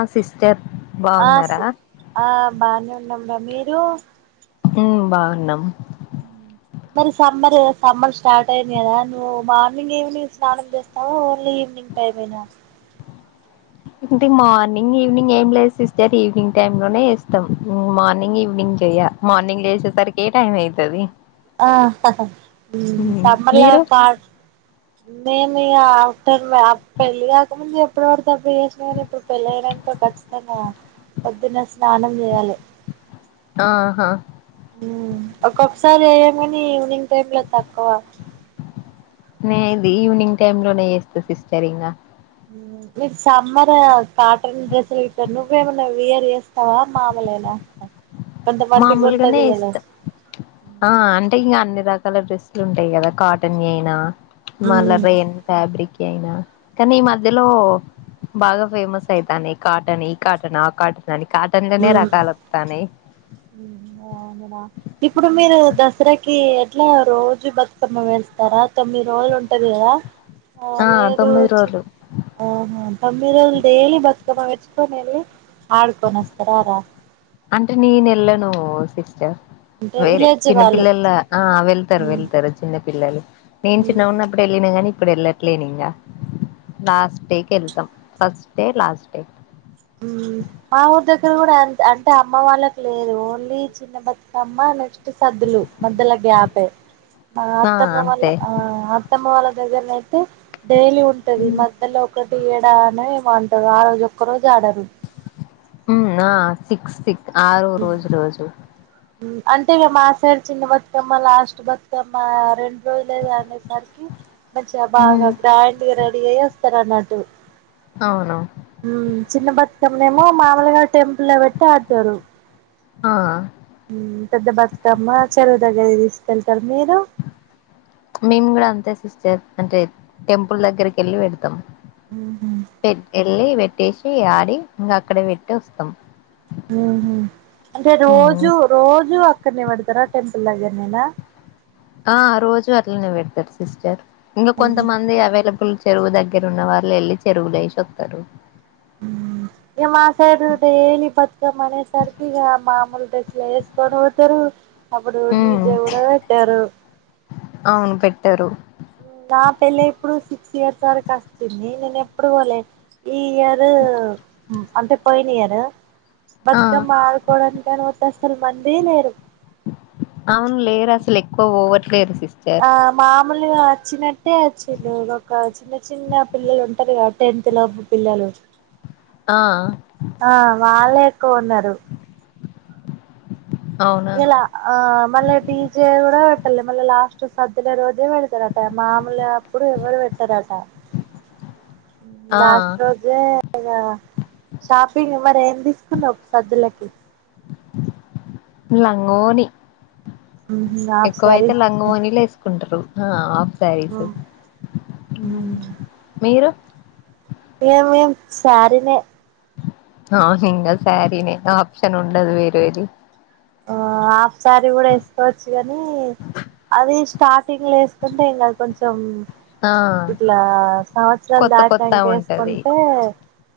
ఆ సిస్టర్ బాగున్నారా యునామ్ బా మీరు బాగున్నాం మరి సమ్మర్ సమ్మర్ స్టార్ట్ అయింది కదా నువ్వు మార్నింగ్ ఈవినింగ్ స్నానం చేస్తావు ఓన్లీ ఈవినింగ్ అయిపోయినావు ఇంటికి మార్నింగ్ ఈవినింగ్ ఏం లేదుస్టార్ ఈవినింగ్ టైమ్ లోనే ఇస్తాం మార్నింగ్ ఈవినింగ్ చేయ మార్నింగ్ వసేసరికి ఏ టైం అవుతుది ఆ హా ఉమ్ సమ్మర్ల మీరు పాడు నేను ఇక ఆఫ్టర్నూన్ పెళ్ళి కాక ముందు ఎప్పుడువర బ్బ చేసినా కాని ఇప్పుడు పెళ్ళి అయనాక ఖచ్చితంగా పొద్దున్న స్నానం చేయాలి ఆహా ఉమ్ ఒక్కొక్కసారి అయ కాని ఈవనింగ్ టైమ్ లో తక్కువ నే ఇది ఈవినింగ్ టైమ్ లోనే చేస్తా సిస్టర్ ఇంగ న్ సమ్మర్ కాటన్ డ్రెస్సులు ఇట్టాారు నువ్ ఏమన్నా వియర్ చేస్తావా మామూలునా మామూలుగానే ఇస్తాం ఆ అంటే ఇంకా అన్ని దకా చాలా డ్రెస్లు ఉంటాయి కదా కాటన్ అయినా ఉమ్ మలర ఎన్ ఫబ్రక్ అయినా కానీ ఈ మధ్యలో బాగా ఫేమస్ అయితానై కాటన్ ఈ కాటన్ ఆ కాటన్ నని కాటన్గానే రకాల వత్తానై ఇప్పుడు మీరు దసరాకి ఎట్లా రోజు బతుకమ్మ వేస్తారా తొమ్మిది రోజులు ఉంటది కదా ఆ లేదు తొమ్మిది చి రోజులు ఆహా తొమ్మిది రోజులు డైలీ బతుకమ్మ వచ్చుకొ వెళ్లి ఆడుకస్త చరా రా అంటే నేను వెళ్ళను సిస్టర్ అంటే వేరే విలేజ్ చిన్న వాళ్ళు పిల్లల ఆ వెళ్తారు ఉమ్ వెళ్తారు చిన్న పిల్లలు నేను చిన్న ఉన్నప్పుడు వెళ్ళిన కాగాని ఇప్పుడు వెళ్ళట్లేని ఇంకా లాస్ట్ డేకి వెళ్తాం ఫస్ట్ డే లాస్ట్ డే మా ఊరి దగ్గర కూడా అంటే అమ్మ వాళ్ళకి లేదు ఓన్లీ చిన్న బతుకమ్మ నెక్స్ట్ సదులు మధ్యలో గ్యాపే ఆ అత్తమ్మ అంతే అత్తమ్మ వల దగ్గరల అయితే డైలీ ఉంటది మధ్యలో ఒకటి ఏడు సార్ ని వాంటా రాధు రోజు ఒక్కరోజు కాడను ఉమ్ నా సిక్స్ సిక్ ఆరో రోజురోజు ఉమ్ అంటే ఇక మా సైడ్ చిన్న బతుకమ్మ లాస్ట్ బతుకమ్మ రెండు రోజులు అసరికి మంచిగా బాగా గ్రాండ్గా రెడీ అయ్యే ఇస్తారన్నట్టు అవును చిన్న బతుకమ్మనేమో మామలుగారు టెంపుల్ పెట్టి ఆడుతారు ఆ పెద్ద బతుకమ్మ చరువు దగ్గర కి తీసుకెళ్తారు మీరు మేము కూడా అంతే సిస్టర్ అంటే టెంపుల్ దగ్గరికి వెళ్ళి పెడతాం ఉహు పె ఎ వెళ్లి పెట్టేసి ఆడి ఇంక అక్కడ పెట్టి వస్తాం అంటే రోజు రోజు అక్ క్కనే వాడతారా టెంపుల్ దగ్గర నేనా ఆ రోజు అట్లనే పెడతారు సిస్టర్ ఇంకా కొంతమంది అవైలబుల్ చెరువు దగ్గర ఉన్న వాళ్ళు వెళ్ళి చెరువుల ఏసి ఒత్తరు మ్ ఏ మాసైడ్ డైలీ బతుకమ్మ అనే సరికి ఇక మాముూలు డ్రస్ లే ఎసుకొని వోతరు అప్పుడు ఉమ్ డీజే కూడా పెట్టారు అవును పెట్టారు నా పెళ్లి ఇప్పుడు సిక్స్ ఇయర్స్ వరకు వస్తుంది నేను ఎప్పుడు పోలే ఈ ఇయర్ అంటే పోయిన ఇయరు ఆ బతుకమ్మ అడుకొడానికని వోతే సలు మందే లేరు అవును లేరు అసలు ఎక్కువ పోవట్లేరు సిస్టర్ మూలుగా వచ్చినట్టే వచ్చిరు ఒక చిన్న చిన్న పిల్లలు ఉంటారు కదా టెన్త్ లోపు పిల్లలు ఆ ఆ వాళ్లే ఎక్కువ ఉన్నారు అవునా ఇలా ఆ మళ్ల డీజె కూడా ఇగ మళ్ల లాస్ట్ సద్దుల రోజే పెడతారట మామూలు అప్పుడు ఎవరు పెట్టారట ఆ లాస్ట్ రోజే ఇగ షాపింగ్ మరి ఏం తీసుకున్నావు సద్దులకి లంగా వోని హాఫ్ సారీ ఎక్కువైతే లంగ వోనీలు వేసుకుంటరు ఆ ఆఫ్ సారీస్ మీరు ఏం ఏం సారీనే అవును ఇంగ సారీనే ఆప్షన్ ఉండదు వేరేది ఆ హాఫ్ సారీ కూడా వేసుకోవచ్చు కాని అది స్టార్టింగ్ లో వేసుకుంటే ఏం కాదు కొంచెం ఆ ఇట్లా సంవత్సరాలు కొత్త కొత్త దాంటినంక ఉంటది వేసుకుంటే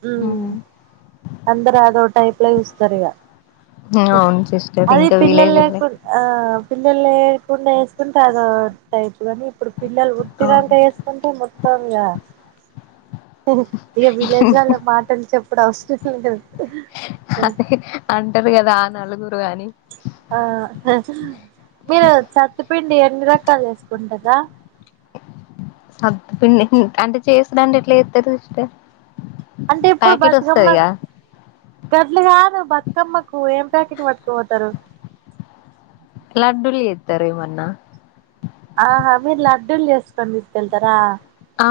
ఉమ్ అందరు అదో టైప్ లో చూసు తరు ఇగ అవును సిస్టర్ అది ఇంకా పిల్లలు విలేజ్ లేకు ఉన్నాయి. ఆ పిల్లలు లే కుండా వేసుకుంటే అదో టైప్ కాని ఇప్పుడు పిల్లలు అవును పుట్టినాంక ఏసుకుంటే మొత్తం ఇగ ఇక విలేజ్ వాళ్ళ మాటలు చెప్పుడు అవస [unintelligible] అదే అంటారు కదా ఆ నలుగురు నువ్వు కానీయ్ ఆ మీరు సత్తుపిండి ఎన్ని రకాలు చేసుకుంటారు దా అ సత్తుపిండి అంటే చేసుడు అంటే ఎట్లా చేస్తారు అంటే ఇప్పుడు ప్యాకెట్ బతుకమ్మ వస్తదిగా గడ్లు కాదు బతుకమ్మకు ఏం ప్యాకెట్ పట్కపోతారు లడ్డూలు చెత్తారేమన్నా ఆ హ మీర్ లడ్డూలు చేస్కొని తీసుకెళ్తారా ఆ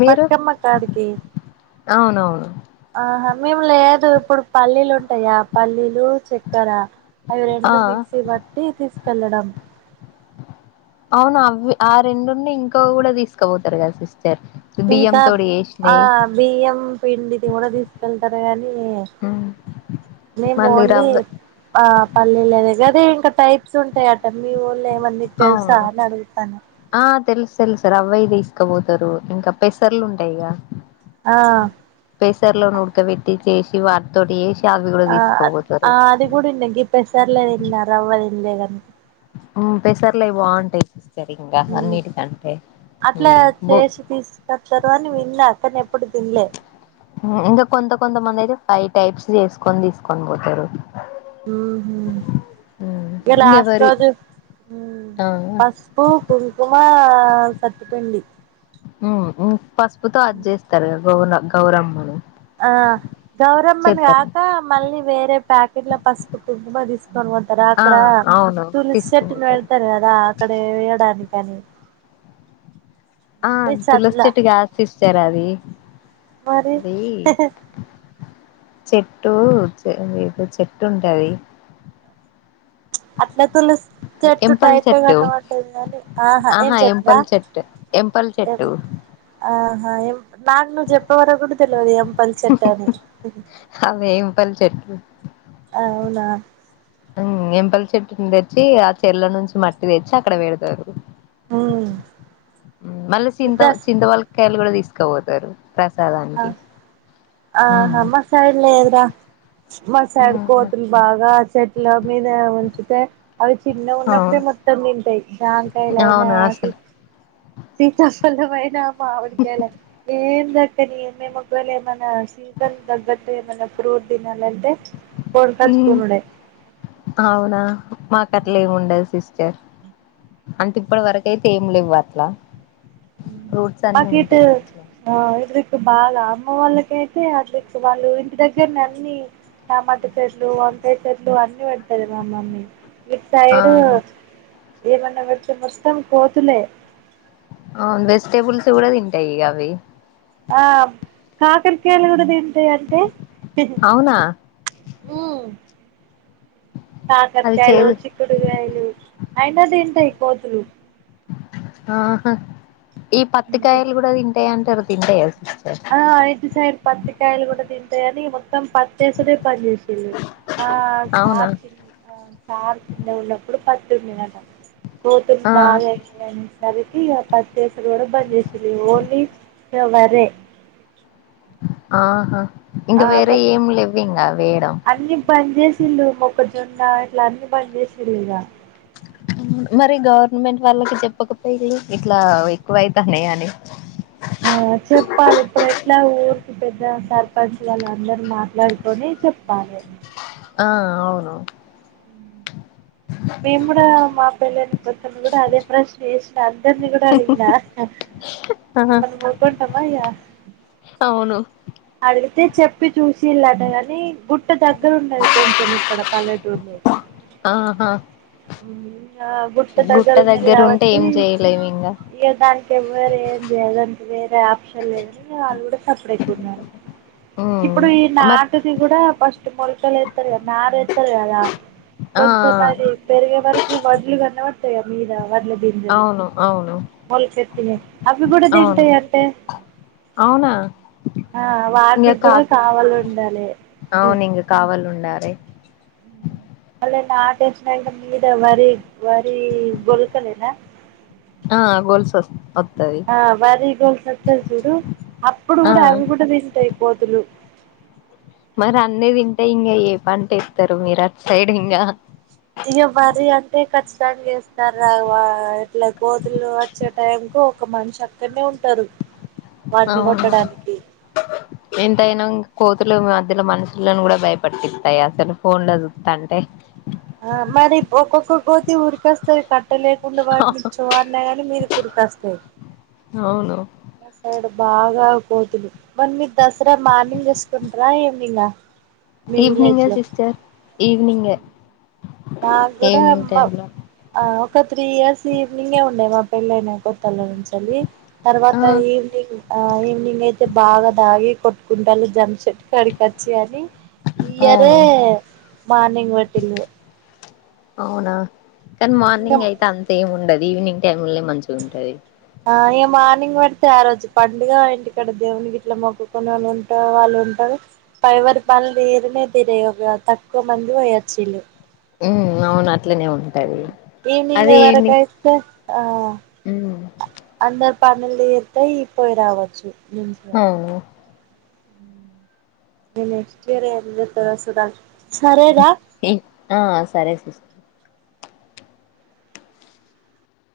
మీరు బతుకమ్మ కాడికి అవునవును మేము లేదు ఇప్పుడు పల్లీలు ఉంటాయా పల్లీలు చక్కర అవి ఆ రెండు మిక్సీ బట్టి తీసుకొ వెళ్లడం అవును అవ్యి ఆ రెండుని ఇంకా కూడా తీసుకపోతారు కదా సిస్ట ఇంకా ఆ బియ్యం పిండి ది కూడా తీసుకెళ్తారు గానీ మేము మళ్ళీ ఓన్లీ రవ్వ ఆ పల్లీల దగ్గర ఇంక టైప్ ప్స్ ఉంటాయట మివోలేమంది తెలుసా అవును అని అడుగుతన ఆ తెలుసు తెలుసురా అవయి తీసుకపోతరు ఇంకా పెసర్లు ఉంటాయిగా ఆ లను ఉడక వెట్టి చేసి వారితోటి చేసి అవి కూడా ఆ తీసుకపోతారు ఆ అది కూడా ఇన్నె గీ పెసర్లదిన్న రవ్వది లేదండి ఉ పెసర్లయి బాగుంటయి సరింగా మ్మ్ అన్నిటి కంటే ఉ బు తరని విన్నా కనెప్ ఉ ఇంగ కొంత కొంత మందైతే ఫై టైప్స్ చేసుకొని తీసుకొని పోతరు ఉహు ఇగ లాస్ట్ ఇంగెవరి రోజు ఉ ఆ పసుపు కుంకుమ ఆ సత్తుపిండి ఉహు పసుపుతో అది చేస్తరు గా బోనం గౌరమ్మను ఆ గౌరమ్మను చేత్తరు గాక మళ్ళీ వేరే ప్యాకెట్ల పసుపు కుంకుమ తీస్ కొను వోతర ఆ అక్కడ అవును తులిసి చెట్టు తీసుకుపోతారు పెడుతారు కదా అక్కడ వేయడాని పనీ ఆ తులసి చెట్టు కాసిస్ తేరాది మరి అది చెట్టు మీకు చెట్టు ఉంటది అట్నే తులసి చెట్టు ఎంపల్ టైపే చెట్టు కనవడ్డది కని ఆహా ఏం చెట్టు రా ఎంపల్ చెట్టు ఎంపల్ ఏం చెట్టు ఆ ఆ ఏం నాకు నువు జెప్ ఇప్పవరకు కూడా తెల్వది ఎంపల్ చెట్టు అని అదే ఎంపల్ చెట్టు అవునా ఉ ఎంపలి చెట్టుని తెచ్చి ఆ చెర్ల నుంచి మట్టి తెచ్చి అక్కడ వేడుతరు హ మళ్ళీ చింత వ చింత వల్ కయలు కూడా తీసుకపోతారు ఆ ప్రసాదానికి ఆహా మా సైడ్ లేదురా మా సైడ్ కోతులు బాగా చెట్ల మీదే ఉంచి తే అవి చిన్నగా ఉన్నప్పుడే అవును మొత్తం తింటాయి జాంకాయలాయినా అవునా అసలు [unintelligible] మైనా మామిడి కాయలు ఏమ్ బ కనీ మేము ఒకవేళ ఏమైన్నా సీజన్ తగ్గట్టు ఏమైన్నా ఫ్రూట్ తినాలంటే ఉం కొనుకొచ్చుకునుడే అవునా మాకు అట్లా ఏమి ఉండది సిస్ అంటే ఇప్పడి వరకు అయితే ఏం లేవ్వు అట్లా ఫ్రూట్స్ అన్ని మాకిటు ఉంటాయి మంచిగానే అ ఇట్ బాగా అమ్మ వాళ్ళకయితే అవ్వి ఇప్పుడు ఆళ్ళు ఇంటి దగ్గర అన్ని టమాటా చెట్లు వంకాయ చెట్లు అన్ని పెడతది మా మమ్మి ఇట్సైడు ఆహా ఏమన్నా [unintelligible] వస్తాం కోతులే అవును వెజిటేబుల్స్ కూడా తింటాయి ఇక అవి ఆ కాకరకాయలు గుడ తిన్ టై అంటే అవునా ఉం అది కాకరకాయాలు చేదు చిక్కుడుగాయలు అయినా దింటయి కోతులు ఆహా ఈ పత్తికాయలు కూడా తింటాయి [unintelligible] ఆ అయిదు సైడ్ తప్ కాయలు కూడా తింటాయని మొత్తం పత్తేసుడే బంజేసి చి మా అవునా సార్ చిన్న సార్ చిన్న ఉన్నప్పుడు [unintelligible] పోతే ఆ బాగా [unintelligible] దనికి ఇక పత్తి ఏసుడు కూడా బంద్చేసిళ్లు ఓన్లీ ఇగ వరే ఆహా ఇంకా ఆ వేరే మొ ఏం లేవ్వు ఇంగా అన్ని బంజేస్ ల్లు మొక్కజొన్న ఇట్లా అన్నీ బంద్ చేసిర్రు ఇగా మరి గవర్నమెంట్ వాళ్ళకి చెప్పకపోయిళ్లు ఇట్లా ఎక్కువైతనాయి అని ఆ చెప్పాలి ఇప్పుడు ఎట్లా ఊరికి పెద్ద సర్పంచ్ వాళ్ళ అందరూ మాట్లాడుకొని చెప్పాలే ఆ అవును మేము కూడా మా పెళ్లైన కొత్తలో కూడా అదే ప్రశ్న చేసిన అందరిని కూడా అడిగినా ఆహా మిమల్ని ఊరుకొంటామా ఇగా అవును అడిగితే చెప్పి చూసిల్లాట గాని గు ట్ట దగ్గర ఉన్నది కొంచెం ఇక్కడ పల్లెటూర్లో ఆహా ఇ గుట్ట దగ్గర ఉన్నది ఉంటే కాబట్టి ఏం చేయలేము ఇంగ ఇక దానికి ఎవర ఏంది దానికి వేరే ఆప్షన్ లేదని వాళ్ళు కూడా సఫర్ అయితున్నారు ఉమ్ ఇప్పుడు ఈ మరి నాటిది కూడా ఇ మొలకలు ఇస్తారు కదా న కదా ఆ కొంచెం మరీ వరకు వదులుగాన్నన్నా వా మీద వడ్ల గింజలు అవును అవును మొలకెతిన అవి కూడా అవును తింటాయి అంటే అవునా ఆ ఇంగ వాటికి కూడా కాప్ కావాలి ఉండాలి అరే ఆ టేష మీద వరి వరి గోల్సులేన ఆ గోల్సులే ఆ వరిగొలుసు అత్యది చూడు అప్పుడు ఆ కూడా అవి కూడా తింటాయి అయ్యి కోతులు మరి అన్నీ తింటే ఇంకా ఏ పంట ఏస్తారు మీరు అటు సైడ్ ఇంకా ఇక వర్రీ అంటే ఖచ్చితంగా చేస్తారు రా ఇట్లా కోతులు వచ్చే టైం కు ఒక మనిషి అక్కడనే ఉంటారు వాటిని అవును కొట్టడానికి ఎంతైనా కోతులు మధ్యలో మనుషులను కూడా భయపట్టిస్తాయి అసలు ఫోన్లో చూస్తుంటే ఆ మరి ఒక్కొక్కక్క కోతి ఊరికేస్తారు కట్ట అట్ట లేకుండా వాటిని చ్చో అన్నా నీ మీదికి ఉరికేస్తాయి అవును సైడు బాగా కోతులు మరి మీరు దసరా మార్నింగ్ చేసుకుంటార ఈవెనింగ్ నా ఈవనింగ్ గే సిస్టర్ ఈవినింగ్ గే మాకు కూడా ఒక త్రీ ఇయర్స్ ఈవినింగే ఉండేయి మా పెళ్ళయినా కొత్తళ్ళ నుంచిలి ఆ తర్వాత ఈవనింగ్ ఆ ఈవినింగ్ అయితే బాగా తాగి కొట్టుకుంటారు జం చెట్టు కాడికి వచ్చి అని ఈ ఇయరే అవును మార్నింగ్ పెట్టింది అవునా కానీ మార్నింగ్ అయితే అంతేం ఉండదు ఈవినింగ్ టైమ్ లనే మంచిగ ఉంటది ఆ ఇగ మార్నింగ్ పడితే ఆ రోజు పండుగా ఇంటి కాడ దేవున్ని గిట్ల మొక్కుకునే వాళ్ళు ఉంట వాళ్ళు ఉంటారు ఎవరి పనులు తీరనే తిరే తక్కువ మంది పోయొచ్చిళ్ళు ఉమ్ అవునా ఈవనింగ్ వరకు ఈవినింగ్ ఐతే ఆ ఉమ్ అందరూ పనులు తీరుతాయి పోయి రావచ్చు మంచిగ అవును ఉమ్ ఇగ నెక్స్ట్ ఇయర్ ఏం చేస్తామో సుద్దం ఆ సరే సిస్టర్